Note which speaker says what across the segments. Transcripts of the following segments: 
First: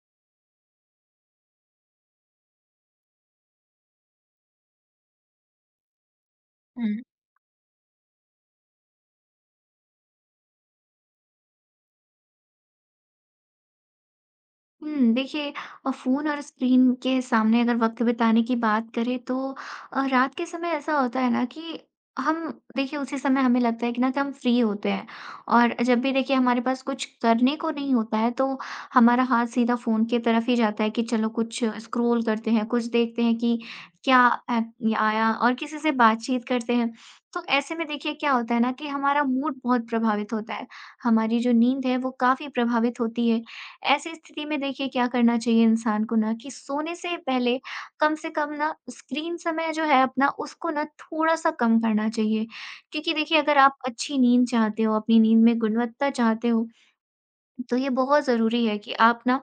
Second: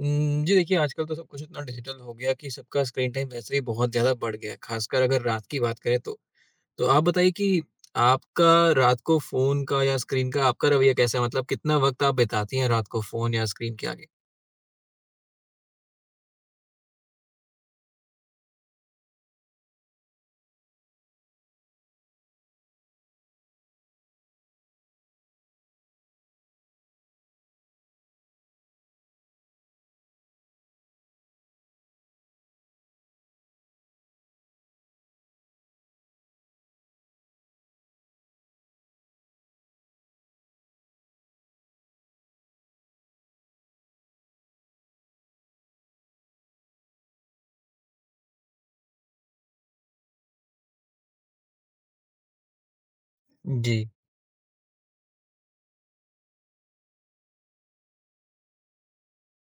Speaker 1: जी देखिए, आजकल तो सब कुछ इतना डिजिटल हो गया कि सबका स्क्रीन टाइम वैसे ही बहुत ज़्यादा बढ़ गया है, ख़ासकर अगर रात की बात करें तो। तो
Speaker 2: हुँ।
Speaker 1: आप बताइए कि आपका रात को फ़ोन का या स्क्रीन का आपका रवैया कैसा है? मतलब कितना वक़्त आप बिताती हैं रात को फ़ोन या स्क्रीन के आगे?
Speaker 2: हुँ, देखिए फ़ोन और स्क्रीन के सामने अगर वक़्त बिताने की बात करें तो रात के समय ऐसा होता है ना कि हम देखिए उसी समय हमें लगता है कि ना कि हम फ्री होते हैं। और जब भी देखिए हमारे पास कुछ करने को नहीं होता है तो हमारा हाथ सीधा फ़ोन की तरफ ही जाता है कि चलो कुछ स्क्रॉल करते हैं, कुछ देखते हैं कि क्या ऐप ये आया और किसी से बातचीत करते हैं। तो ऐसे में देखिए क्या होता है ना कि हमारा मूड बहुत प्रभावित होता है, हमारी जो नींद है वो काफ़ी प्रभावित होती है। ऐसी स्थिति में देखिए क्या करना चाहिए इंसान को, ना कि सोने से पहले कम से कम ना स्क्रीन समय जो है अपना उसको ना थोड़ा-सा कम करना चाहिए। क्योंकि देखिए अगर आप
Speaker 1: जी।
Speaker 2: अच्छी नींद चाहते हो, अपनी नींद में गुणवत्ता चाहते हो, तो ये बहुत ज़रूरी है कि आप ना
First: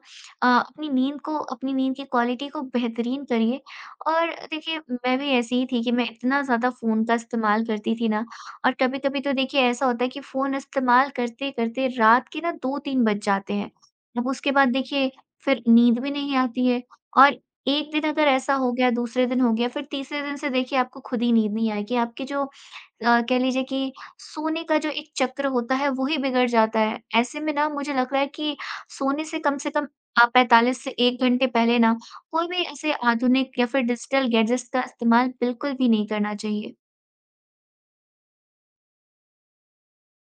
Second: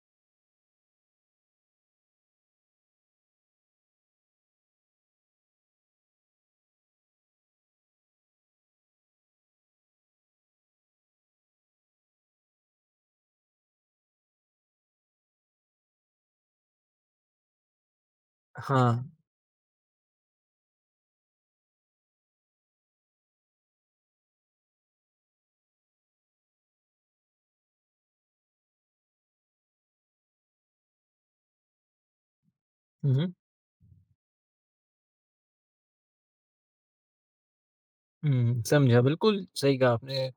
Speaker 2: अपनी नींद को, अपनी नींद की क्वालिटी को बेहतरीन करिए। और देखिए मैं भी ऐसी ही थी कि मैं इतना ज़्यादा फ़ोन का इस्तेमाल करती थी ना, और कभी-कभी तो देखिए ऐसा होता है कि फ़ोन इस्तेमाल करते-करते रात के ना 2-3 बज जाते हैं। अब उसके बाद देखिए फिर नींद भी नहीं आती है, और 1 दिन अगर ऐसा हो गया,
Speaker 1: हाँ।
Speaker 2: दूसरे दिन हो गया, फिर तीसरे दिन से देखिए आपको खुद ही नींद नहीं आएगी। आपकी जो कह लीजिए कि सोने का जो एक चक्र होता है, वो ही बिगड़ जाता है। ऐसे में ना मुझे लग रहा है कि सोने से कम आप 45 से 1 घंटे पहले ना कोई भी ऐसे
Speaker 1: हुँ, हुँ।
Speaker 2: आधुनिक या फिर डिजिटल गैजेट्स का इस्तेमाल बिल्कुल भी नहीं करना चाहिए।
Speaker 1: हुँ, समझा। बिल्कुल सही कहा आपने।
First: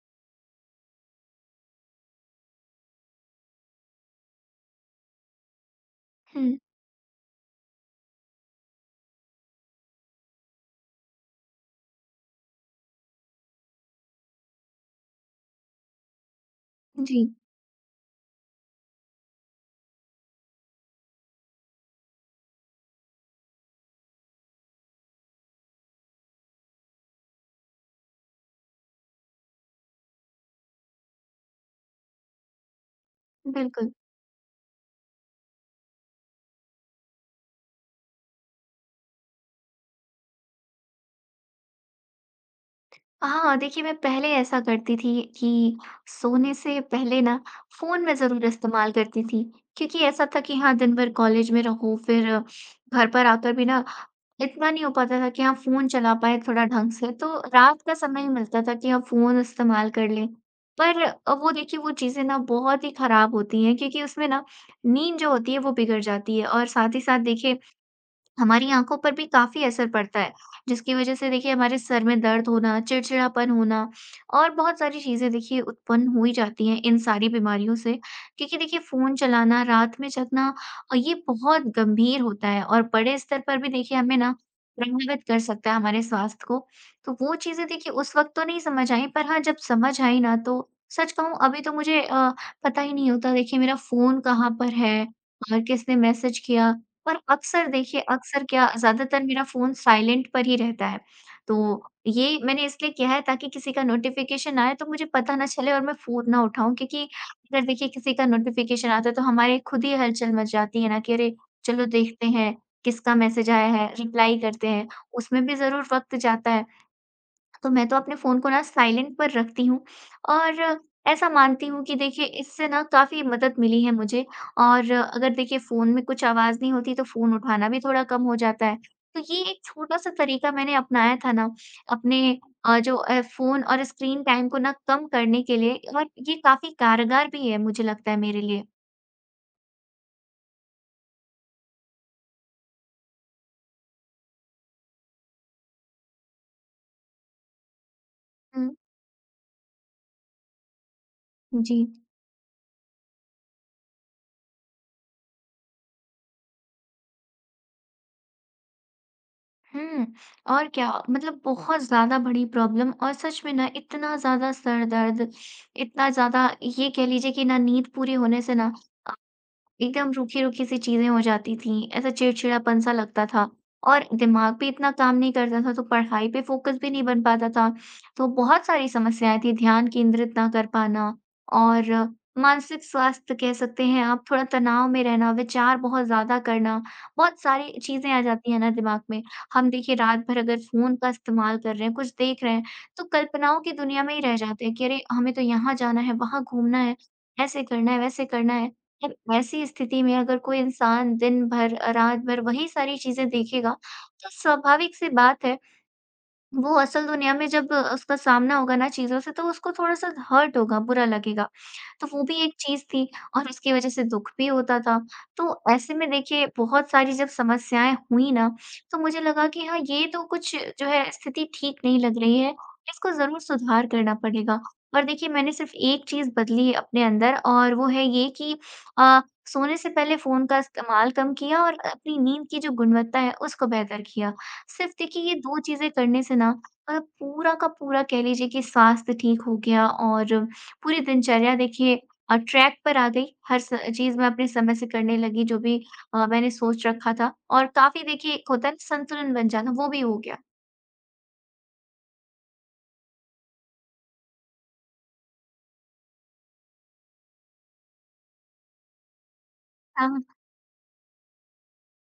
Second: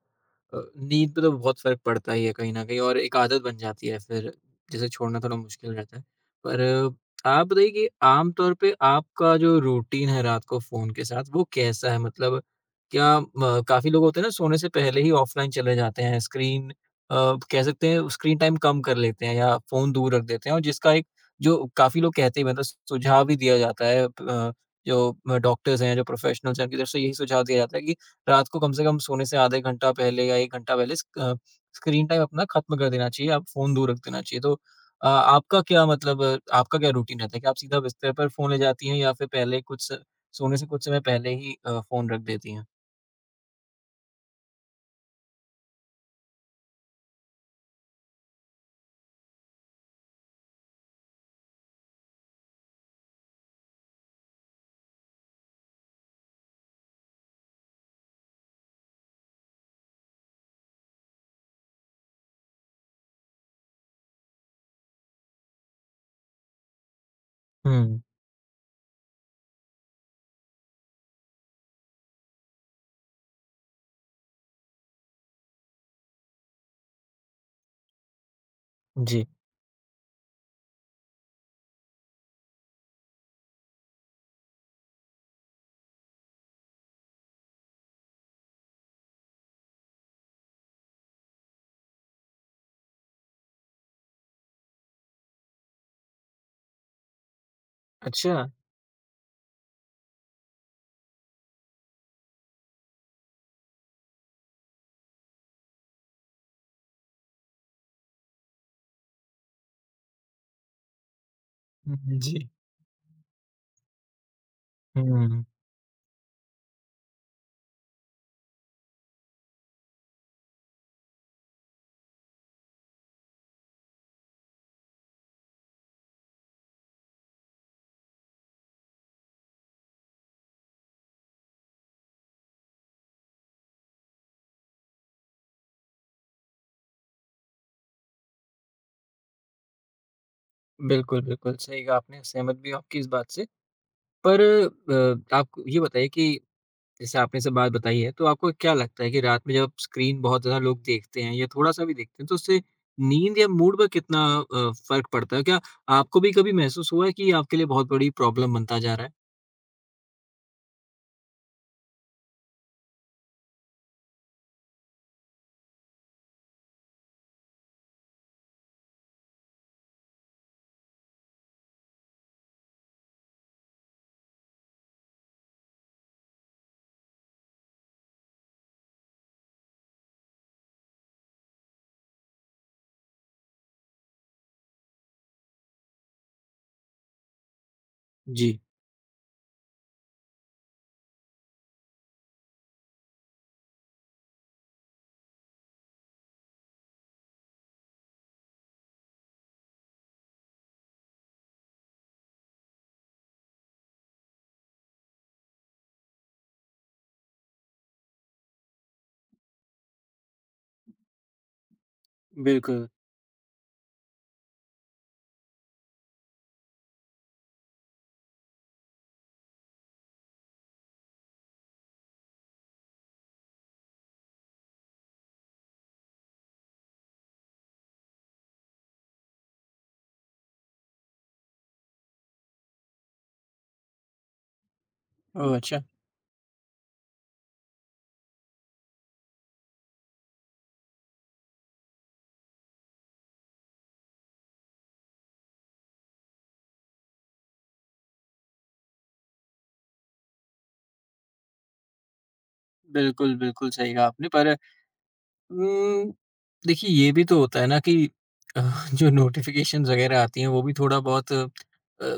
Speaker 1: नींद पे तो बहुत फ़र्क पड़ता ही है कहीं न कहीं और एक आदत बन जाती है फिर, जिसे छोड़ना थोड़ा मुश्किल रहता है।
Speaker 2: हुँ,
Speaker 1: पर आप बताइए कि आम तौर पे आपका जो रूटीन है रात को फ़ोन के साथ वो कैसा है? मतलब क्या म काफ़ी लोग होते हैं ना सोने से पहले ही ऑफ़लाइन चले जाते हैं,
Speaker 2: जी,
Speaker 1: कह सकते हैं स्क्रीन टाइम कम कर लेते हैं या फ़ोन दूर रख देते हैं और जिसका एक जो काफ़ी लोग कहते भी हैं, मतलब सुझाव भी दिया जाता है जो डॉक्टर्स हैं, जो प्रोफ़ेशनल्स हैं, उनकी तरफ से यही सुझाव दिया जाता है कि रात को कम से कम सोने से आधे घंटा पहले या 1 घंटा पहले स्क्रीन टाइम अपना खत्म कर देना चाहिए, आप फ़ोन
Speaker 2: बिल्कुल।
Speaker 1: दूर रख देना चाहिए। तो आपका क्या मतलब आपका क्या रूटीन रहता है? क्या आप सीधा बिस्तर पर फ़ोन ले जाती हैं या फिर पहले कुछ स सोने से कुछ समय पहले ही फ़ोन रख देती हैं?
Speaker 2: हाँ, देखिए मैं पहले ऐसा करती थी कि सोने से पहले ना फ़ोन मैं ज़रूर इस्तेमाल करती थी। क्योंकि ऐसा था कि हाँ, दिन भर कॉलेज में रहो, फिर घर पर आकर भी ना इतना नहीं हो पाता था कि हाँ, फ़ोन चला पाएँ थोड़ा ढंग से। तो रात का समय ही मिलता था कि हाँ, फ़ोन इस्तेमाल कर लें। पर वो देखिए वो चीज़ें ना बहुत ही ख़राब होती हैं, क्योंकि उसमें ना नींद जो होती है वो बिगड़ जाती है, और साथ ही साथ देखिए
Speaker 1: हुँ,
Speaker 2: हमारी आँखों पर भी काफ़ी असर पड़ता है, जिसकी वजह से देखिए हमारे सर में दर्द होना, चिड़चिड़ापन होना और बहुत सारी चीज़ें देखिए उत्पन्न हो ही जाती हैं इन सारी बीमारियों से। क्योंकि देखिए फ़ोन
Speaker 1: जी।
Speaker 2: चलाना, रात में जगना, ये बहुत गंभीर होता है और बड़े स्तर पर भी देखिए हमें ना प्रभावित कर सकता है हमारे स्वास्थ्य को। तो वो चीज़ें देखिए उस वक़्त तो नहीं समझ आई, पर हाँ, जब समझ आई ना, तो सच कहूँ अभी तो मुझे पता ही नहीं होता देखिए मेरा फ़ोन कहाँ पर है और किसने मैसेज किया। पर अक्सर देखिए
Speaker 1: अच्छा।
Speaker 2: अक्सर क्या, ज़्यादातर मेरा फ़ोन साइलेंट पर ही रहता है। तो ये मैंने इसलिए किया है ताकि किसी का नोटिफ़िकेशन आए तो मुझे पता ना चले और मैं फ़ोन ना उठाऊँ, क्योंकि अगर देखिए किसी का नोटिफ़िकेशन आता है तो हमारे खुद ही हलचल मच जाती है ना कि अरे! चलो
Speaker 1: हुँ,
Speaker 2: देखते
Speaker 1: जी।
Speaker 2: हैं, किसका मैसेज आया है, रिप्लाई करते हैं।
Speaker 1: हुँ,
Speaker 2: उसमें भी ज़रूर वक़्त जाता है। तो मैं तो अपने फ़ोन को ना साइलेंट पर रखती हूँ और ऐसा मानती हूँ कि देखिए इससे ना काफ़ी मदद मिली है मुझे, और अगर देखिए फ़ोन में कुछ आवाज़ नहीं होती तो फ़ोन उठाना भी थोड़ा कम हो जाता है। तो ये एक छोटा-सा तरीका मैंने अपनाया था ना अपने जो फ़ोन और स्क्रीन टाइम को ना कम करने के लिए, और ये काफ़ी कारगर भी है मुझे लगता है मेरे लिए।
Speaker 1: बिल्कुल, बिल्कुल, सही कहा आपने, सहमत भी हूँ आपकी इस बात से। पर आप ये बताइए कि जैसे आपने सब बात बताई है, तो आपको
Speaker 2: हुँ,
Speaker 1: क्या लगता है कि रात में जब स्क्रीन बहुत ज़्यादा लोग देखते हैं या
Speaker 2: जी।
Speaker 1: थोड़ा-सा भी देखते हैं, तो उससे नींद या मूड पर कितना फ़र्क पड़ता है? क्या आपको भी कभी महसूस हुआ है कि ये आपके लिए बहुत बड़ी प्रॉब्लम बनता जा रहा है?
Speaker 2: हुँ, और क्या मतलब बहुत ज़्यादा बड़ी प्रॉब्लम, और सच में ना इतना ज़्यादा सर दर्द, इतना ज़्यादा, ये कह लीजिए कि ना नींद पूरी होने से ना एकदम रूखी-रूखी सी चीज़ें हो जाती थीं, ऐसा चिड़चिड़ापन सा लगता था और दिमाग भी इतना काम नहीं करता था, तो पढ़ाई पे फ़ोकस भी नहीं बन पाता था। तो बहुत सारी समस्याएँ थीं, ध्यान केंद्रित ना कर पाना, और मानसिक स्वास्थ्य कह सकते हैं आप, थोड़ा तनाव में रहना, विचार बहुत ज़्यादा करना, बहुत सारी चीज़ें आ जाती
Speaker 1: जी।
Speaker 2: हैं ना दिमाग में। हम देखिए रात भर अगर फ़ोन का इस्तेमाल कर रहे हैं, कुछ देख रहे हैं, तो कल्पनाओं की दुनिया में ही रह जाते हैं कि अरे! हमें तो यहाँ जाना है, वहाँ घूमना है, ऐसे करना है, वैसे करना है। फिर ऐसी स्थिति में अगर कोई इंसान दिन भर, रात भर वही सारी चीज़ें देखेगा, तो स्वाभाविक सी बात है वो असल दुनिया में जब उसका सामना होगा ना चीज़ों से, तो उसको थोड़ा-सा हर्ट होगा, बुरा लगेगा। तो वो भी एक चीज़
Speaker 1: बिल्कुल।
Speaker 2: थी और उसकी वज़ह से दुःख भी होता था। तो ऐसे में देखिए बहुत सारी जब समस्याएँ हुई ना, तो मुझे लगा कि हाँ, ये तो कुछ जो है, स्थिति ठीक नहीं लग रही है, इसको ज़रूर सुधार करना पड़ेगा। और देखिए मैंने सिर्फ़ एक चीज़ बदली अपने अंदर, और वो है ये कि अ, सोने से पहले फ़ोन का इस्तेमाल कम किया और अपनी नींद की जो गुणवत्ता है उसको बेहतर किया। सिर्फ़ देखिए ये
Speaker 1: ओह!
Speaker 2: 2
Speaker 1: अच्छा।
Speaker 2: चीज़ें करने से ना पूरा का पूरा कह लीजिए कि स्वास्थ्य ठीक हो गया, और पूरी दिनचर्या देखिए ट्रैक पर आ गई। हर स चीज़ मैं अपने समय से करने लगी जो भी मैंने सोच रखा था, और काफ़ी देखिए एक होता है ना संतुलन बन जाना, वो भी हो गया।
Speaker 1: बिल्कुल, बिल्कुल सही कहा आपने पर उम, देखिए ये भी तो होता है ना कि अ, जो नोटिफ़िकेशंस वगैरह
Speaker 2: हाँ,
Speaker 1: आती हैं वो भी थोड़ा बहुत,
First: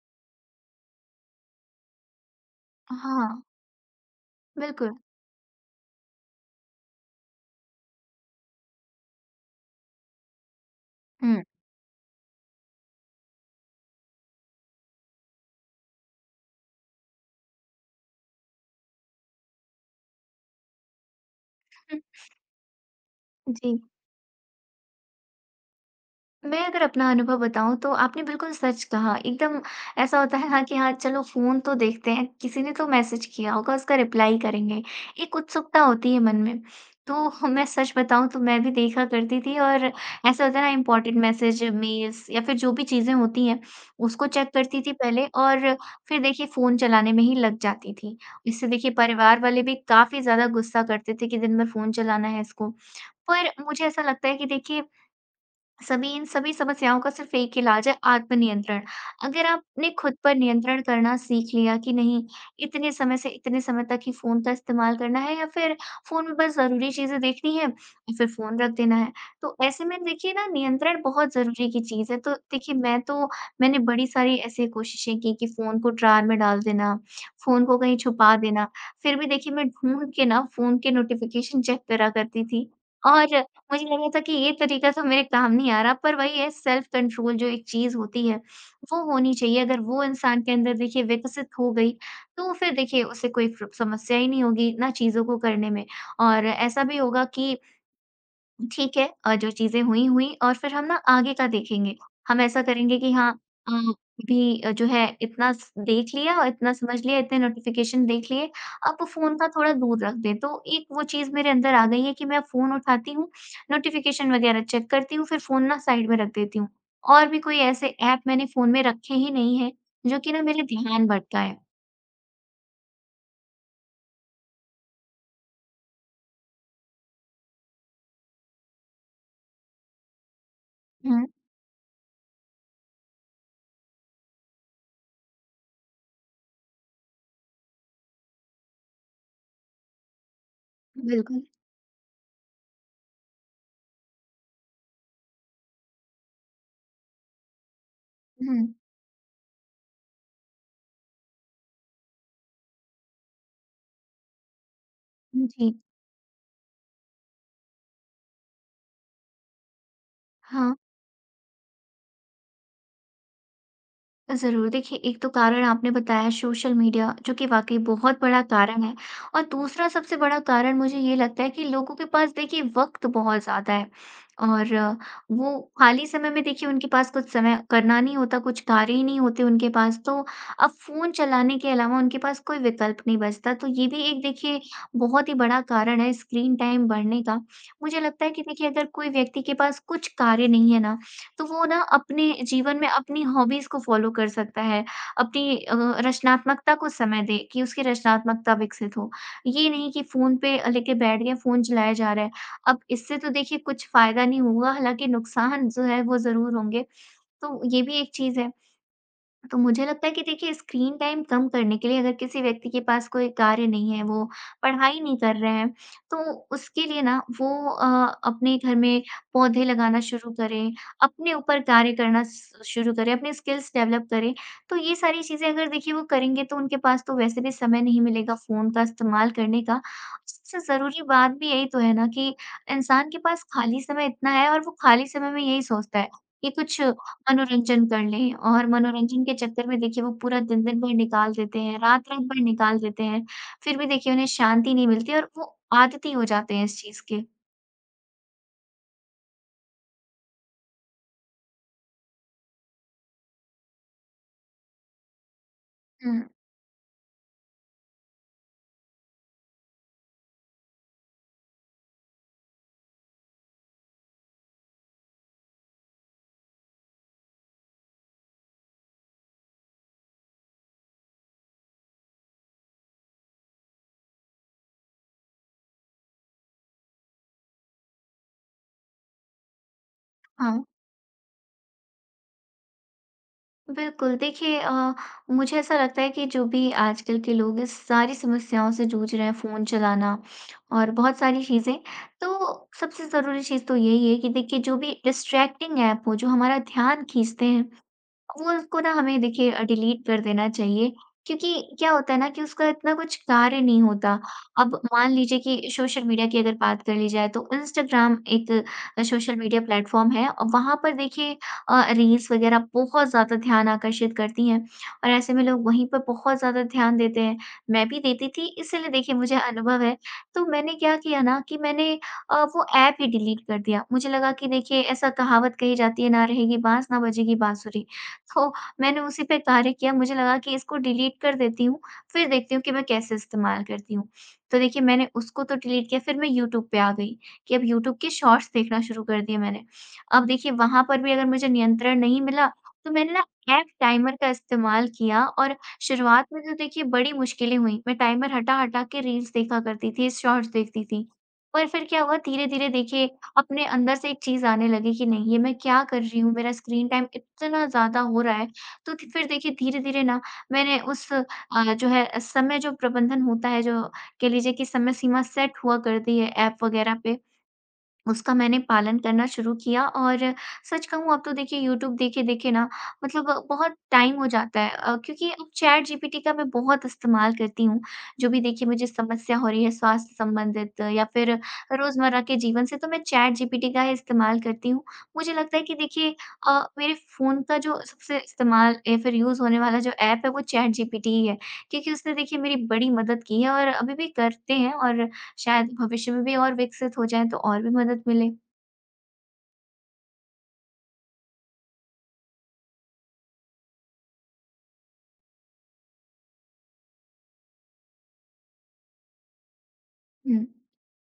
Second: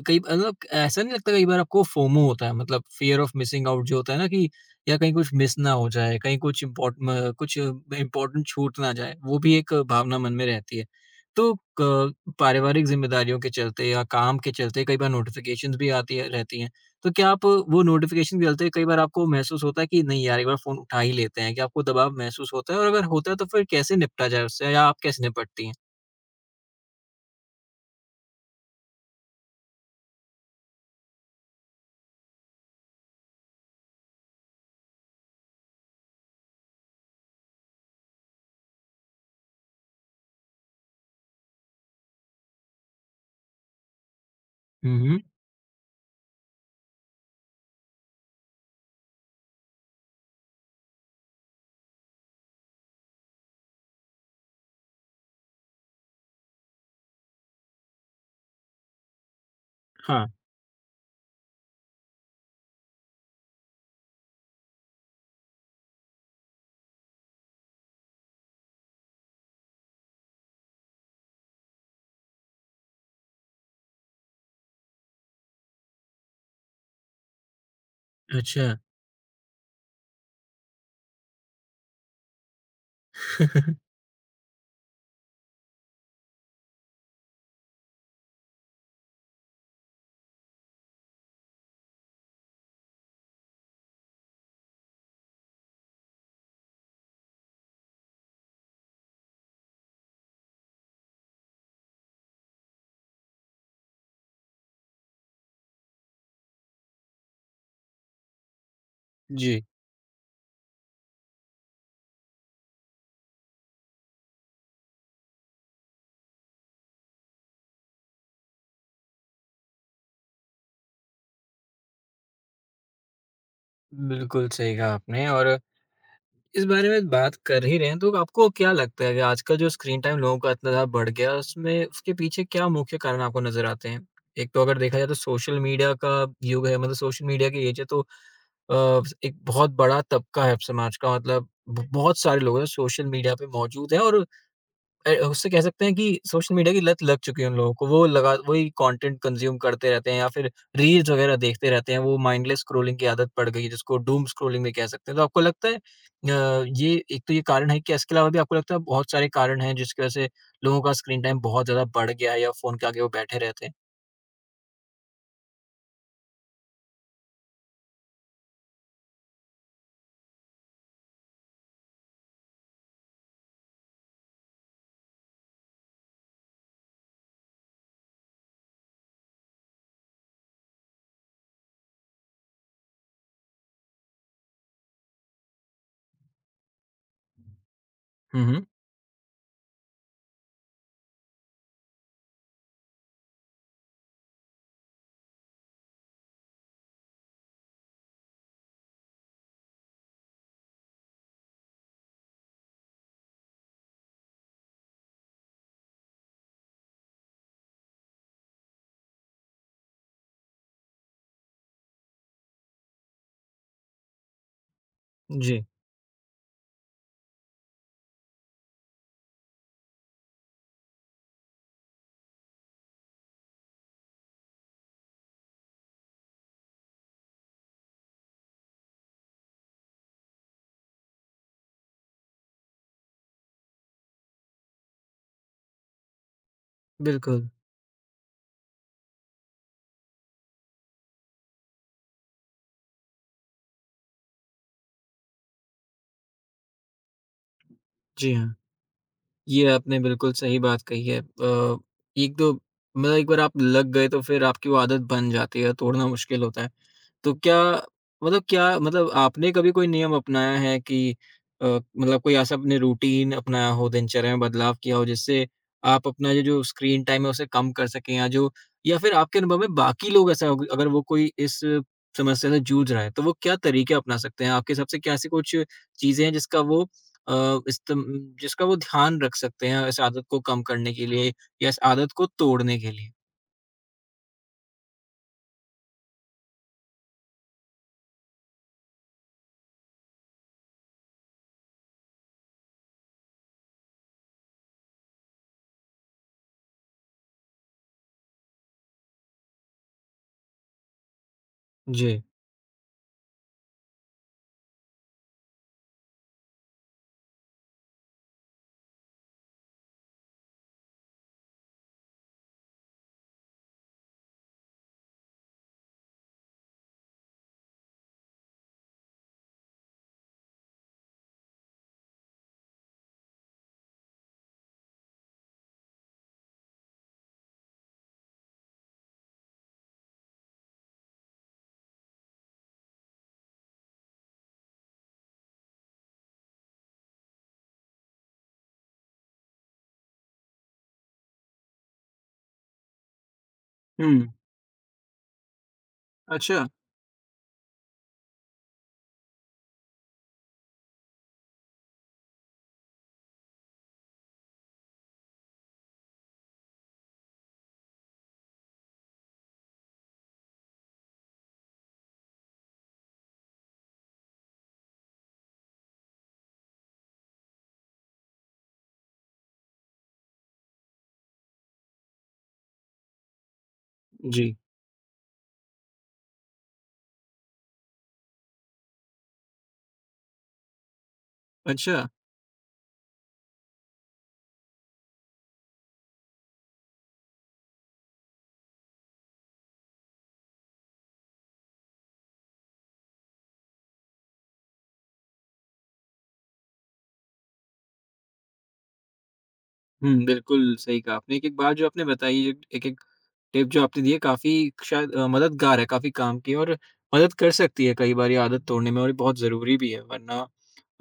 Speaker 1: कई मतलब ऐसा नहीं लगता कई बार आपको फोमो होता है मतलब फ़ियर
Speaker 2: हाँ,
Speaker 1: ऑफ मिसिंग आउट जो होता है ना कि
Speaker 2: बिल्कुल।
Speaker 1: या कहीं कुछ मिस ना हो जाए, कहीं कुछ इम्पोर्ट म कुछ इम्पोर्टेंट छूट ना जाए, वो भी एक भावना मन में रहती है।
Speaker 2: हुँ।
Speaker 1: तो क पारिवारिक ज़िम्मेदारियों के चलते या काम के चलते कई बार नोटिफ़िकेशंस भी आती है रहती हैं। तो क्या आप वो नोटिफ़िकेशन भी डालते हैं, कई बार आपको महसूस होता है कि नहीं यार एक बार फ़ोन उठा ही लेते हैं, क्या आपको
Speaker 2: हुँ,
Speaker 1: दबाव महसूस होता है? और अगर होता है तो फिर
Speaker 2: जी।
Speaker 1: कैसे निपटा जाए उससे या आप कैसे निपटती हैं?
Speaker 2: मैं अगर अपना अनुभव बताऊँ तो आपने बिल्कुल सच कहा। एकदम ऐसा होता है, हाँ कि हाँ चलो फ़ोन तो देखते हैं, किसी ने तो मैसेज किया होगा उसका रिप्लाई करेंगे। एक उत्सुकता होती है मन में। तो मैं सच बताऊँ तो मैं भी देखा करती थी, और ऐसा होता है ना इम्पोर्टेंट मैसेज, मेल्स या फिर जो भी चीज़ें होती हैं उसको चेक करती थी
Speaker 1: हुँ, हुँ।
Speaker 2: पहले, और फिर देखिए फ़ोन चलाने में ही लग जाती थी। इससे देखिए परिवार वाले भी काफ़ी ज़्यादा गुस्सा करते थे कि दिन भर फ़ोन चलाना है इसको। पर मुझे ऐसा लगता है कि देखिए सभी, इन सभी समस्याओं का सिर्फ़ एक इलाज है, आत्मनियंत्रण। अगर आपने खुद
Speaker 1: हाँ।
Speaker 2: पर नियंत्रण करना सीख लिया कि नहीं, इतने समय से इतने समय तक ही फ़ोन का इस्तेमाल करना है, या फिर फ़ोन में बस ज़रूरी चीज़ें देखनी है और फिर फ़ोन रख देना है। तो ऐसे में देखिए ना नियंत्रण बहुत ज़रूरी की चीज़ है। तो देखिए मैं तो, मैंने बड़ी सारी ऐसी कोशिशें की कि फ़ोन को ड्रॉवर में डाल देना, फ़ोन को कहीं छुपा देना।
Speaker 1: अच्छा।
Speaker 2: फिर भी देखिए मैं ढूँढ के ना फ़ोन के नोटिफ़िकेशन चेक करा करती थी, और मुझे लगा था कि ये तरीका तो मेरे काम नहीं आ रहा, पर वही है सेल्फ कंट्रोल जो एक चीज़ होती है, वो होनी चाहिए। अगर वो इंसान के अंदर देखिए विकसित हो गई, तो फिर देखिए उसे कोई प्र समस्या ही नहीं होगी, ना चीज़ों को करने में, और ऐसा भी होगा कि ठीक है, जो चीज़ें हुई, हुई, और फिर हम ना आगे का देखेंगे। हम ऐसा करेंगे कि हाँ अ, अभी, जो है इतना स देख लिया और इतना समझ लिया, इतने नोटिफ़िकेशन देख लिए, अब फ़ोन का
Speaker 1: जी,
Speaker 2: थोड़ा दूर रख दें। तो एक वो चीज़ मेरे अंदर आ गई है कि मैं फ़ोन उठाती हूँ, नोटिफ़िकेशन वगैरह चेक करती हूँ, फिर फ़ोन ना साइड में रख देती हूँ। और भी कोई ऐसे ऐप मैंने फ़ोन में रखे ही नहीं हैं, जो कि ना मेरे ध्यान भटकाए।
Speaker 1: बिल्कुल सही कहा आपने और इस बारे में बात कर ही रहे हैं, तो आपको क्या लगता है कि आजकल जो स्क्रीन टाइम लोगों का इतना ज़्यादा बढ़
Speaker 2: हुँ,
Speaker 1: गया है, उसमें उसके पीछे क्या मुख्य कारण आपको नज़र आते हैं? एक तो अगर देखा जाए तो सोशल मीडिया का युग है, मतलब सोशल मीडिया की एज है तो एक बहुत बड़ा तबका है समाज का
Speaker 2: बिल्कुल।
Speaker 1: मतलब बहुत सारे लोग हैं सोशल मीडिया पे मौजूद हैं और उससे कह सकते हैं कि सोशल मीडिया की लत लग चुकी है उन लोगों को वो लगा
Speaker 2: हुँ,
Speaker 1: वही कंटेंट कंज्यूम करते रहते हैं या फिर रील्स वगैरह देखते रहते हैं वो माइंडलेस स्क्रोलिंग की आदत पड़ गई है जिसको डूम स्क्रोलिंग भी कह सकते हैं तो आपको लगता है
Speaker 2: जी,
Speaker 1: ये एक तो ये कारण है कि इसके अलावा भी आपको लगता है बहुत सारे कारण हैं जिसकी वजह से
Speaker 2: हाँ।
Speaker 1: लोगों का स्क्रीन टाइम बहुत ज्यादा बढ़ गया है या फोन के आगे वो बैठे रहते हैं।
Speaker 2: ज़रूर। देखिए, एक तो कारण आपने बताया सोशल मीडिया, जो कि वाक़ई बहुत बड़ा कारण है। और दूसरा सबसे बड़ा कारण मुझे ये लगता है कि लोगों के पास देखिए वक़्त बहुत ज़्यादा है, और वो खाली समय में देखिए उनके पास कुछ समय करना नहीं होता, कुछ कार्य ही नहीं होते उनके पास, तो अब फ़ोन चलाने के अलावा उनके पास कोई विकल्प नहीं बचता। तो ये भी एक देखिए बहुत ही बड़ा कारण है स्क्रीन टाइम बढ़ने का। मुझे लगता है कि
Speaker 1: हम्म।
Speaker 2: देखिए अगर कोई व्यक्ति के पास कुछ कार्य नहीं है ना, तो वो ना अपने जीवन में अपनी हॉबीज़ को फ़ॉलो कर सकता है, अपनी रचनात्मकता को समय दे कि उसकी रचनात्मकता विकसित हो। ये नहीं कि फ़ोन पे लेके बैठ गए, फ़ोन चलाया जा रहा है। अब इससे तो देखिए कुछ फ़ायदा नहीं होगा, हालाँकि नुकसान जो है वो ज़रूर होंगे, तो ये भी एक चीज़ है। तो मुझे लगता है कि देखिए स्क्रीन टाइम कम करने के लिए, अगर किसी व्यक्ति के पास कोई कार्य नहीं है, वो पढ़ाई नहीं कर रहे
Speaker 1: जी।
Speaker 2: हैं, तो उसके लिए ना वो अ, अपने घर में पौधे लगाना शुरू करें, अपने ऊपर कार्य करना स शुरू करें, अपने स्किल्स डेवलप करें। तो ये सारी चीज़ें अगर देखिए वो करेंगे तो उनके पास तो वैसे भी समय नहीं मिलेगा फ़ोन का इस्तेमाल करने का। सबसे ज़रूरी बात भी यही तो है ना कि इंसान के पास खाली समय इतना है, और वो खाली समय में यही सोचता है कि कुछ
Speaker 1: बिल्कुल।
Speaker 2: मनोरंजन कर लें, और मनोरंजन के चक्कर में देखिए वो पूरा दिन-दिन भर निकाल देते हैं, रात-रात भर निकाल देते हैं। फिर भी देखिए उन्हें शांति नहीं मिलती और वो आदती हो जाते हैं इस चीज़ के।
Speaker 1: जी हाँ ये आपने बिल्कुल सही बात कही है। एक तो मतलब एक बार आप लग गए तो फिर आपकी वो आदत बन जाती है, तोड़ना
Speaker 2: हुँ,
Speaker 1: मुश्किल होता है। तो क्या मतलब आपने कभी कोई नियम अपनाया है कि मतलब कोई ऐसा अपने रूटीन अपनाया हो, दिनचर्या में बदलाव किया हो, जिससे आप अपना ये जो स्क्रीन टाइम है, उसे कम कर सकें या जो या फिर आपके अनुभव में बाकी लोग ऐसा होग अगर वो कोई इस समस्या से जूझ रहा है, तो वो क्या तरीके अपना सकते हैं? आपके हिसाब से क्या ऐसी कुछ चीज़ें हैं, जिसका वो अ, इस्तम जिसका वो ध्यान रख सकते हैं, इस आदत को
Speaker 2: हाँ,
Speaker 1: कम करने के लिए या इस आदत को तोड़ने के लिए?
Speaker 2: बिल्कुल। देखिए मुझे ऐसा लगता है कि जो भी आजकल के लोग इस सारी समस्याओं से जूझ रहे हैं, फ़ोन चलाना और बहुत सारी चीज़ें, तो सबसे ज़रूरी चीज़ तो यही है कि देखिए जो भी डिस्ट्रैक्टिंग ऐप हो, जो हमारा ध्यान खींचते हैं वो उसको ना हमें देखिए डिलीट कर देना चाहिए, क्योंकि क्या होता है
Speaker 1: जी।
Speaker 2: ना कि उसका इतना कुछ कार्य नहीं होता। अब मान लीजिए कि सोशल मीडिया की अगर बात कर ली जाए, तो इंस्टाग्राम एक सोशल मीडिया प्लेटफ़ॉर्म है, और वहाँ पर देखिए रील्स वग़ैरह बहुत ज़्यादा ध्यान आकर्षित करती हैं, और ऐसे में लोग वहीं पर बहुत ज़्यादा ध्यान देते हैं। मैं भी देती थी, इसीलिए देखिए मुझे अनुभव है। तो मैंने क्या किया ना कि मैंने वो ऐप ही डिलीट कर दिया। मुझे लगा कि देखिए ऐसा कहावत कही जाती है ना, रहेगी बाँस ना बजेगी बाँसुरी। तो मैंने उसी पे कार्य किया, मुझे लगा कि इसको डिलीट कर देती हूँ, फिर देखती हूँ कि मैं कैसे इस्तेमाल करती हूँ। तो देखिए मैंने उसको तो डिलीट किया, फिर मैं यूट्यूब पे आ गई कि अब यूट्यूब के शॉर्ट्स देखना शुरू कर दिए मैंने। अब देखिए वहाँ पर भी अगर मुझे नियंत्रण नहीं मिला, तो मैंने ना ऐप
Speaker 1: हुँ।
Speaker 2: टाइमर का इस्तेमाल किया, और शुरुआत में तो
Speaker 1: अच्छा।
Speaker 2: देखिए बड़ी मुश्किलें हुईं। मैं टाइमर हटा-हटा के रील्स देखा करती थी, शॉर्ट्स देखती थी। पर फिर क्या हुआ, धीरे-धीरे देखिए अपने अंदर से एक चीज़ आने लगी कि नहीं, ये मैं क्या कर रही हूँ, मेरा स्क्रीन टाइम इतना ज़्यादा हो रहा है। तो थ फिर देखिए धीरे-धीरे ना मैंने उस जो है समय जो प्रबंधन होता है, जो कह लीजिए कि समय सीमा सेट हुआ कर दी है ऐप वगैरह पे, उसका मैंने पालन करना शुरू किया, और सच कहूँ अब तो देखिए यूट्यूब देखे-देखे ना, मतलब बहुत टाइम हो
Speaker 1: जी।
Speaker 2: जाता है, क्योंकि अब चैट जीपीटी का मैं बहुत इस्तेमाल करती हूँ। जो भी देखिए मुझे समस्या हो रही है स्वास्थ्य संबंधित या फिर
Speaker 1: अच्छा।
Speaker 2: रोज़मर्रा के जीवन से, तो मैं चैट जीपीटी का ही इस्तेमाल करती हूँ। मुझे लगता है कि देखिए मेरे फ़ोन का जो सबसे इस्तेमाल या फिर यूज़ होने वाला जो ऐप है वो चैट जीपीटी ही है। क्योंकि उसने देखिए मेरी बड़ी मदद की है, और अभी भी करते हैं, और शायद भविष्य में भी और विकसित हो जाएँ तो और भी मदद मिले।
Speaker 1: हुँ, बिल्कुल सही कहा आपने। एक-एक बात जो आपने बताई, एक-एक टिप जो आपने दी है काफ़ी शायद मददगार है, काफ़ी काम की है और मदद कर सकती है कई बार ये आदत तोड़ने में और ये बहुत ज़रूरी भी है
Speaker 2: हुँ,
Speaker 1: वरना,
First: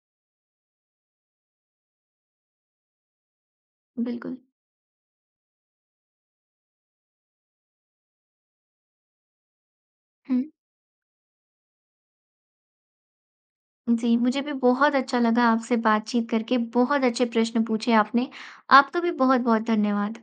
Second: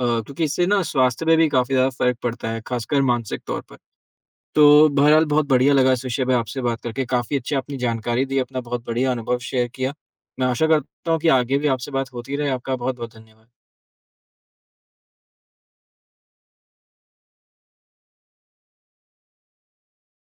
Speaker 1: क्योंकि इससे ना स्वास्थ्य पे भी काफ़ी ज़्यादा फ़र्क पड़ता है, ख़ासकर मानसिक तौर पर।
Speaker 2: बिल्कुल।
Speaker 1: तो बहरहाल बहुत बढ़िया लगा इस विषय पे आपसे बात करके, काफ़ी अच्छी आपने जानकारी दी, अपना बहुत बढ़िया अनुभव शेयर किया।
Speaker 2: हुँ,
Speaker 1: मैं आशा करता हूँ कि आगे भी आपसे बात होती रहे। आपका बहुत-बहुत धन्यवाद।
Speaker 2: जी, मुझे भी बहुत अच्छा लगा आपसे बातचीत करके, बहुत अच्छे प्रश्न पूछे आपने। आपका भी बहुत-बहुत धन्यवाद।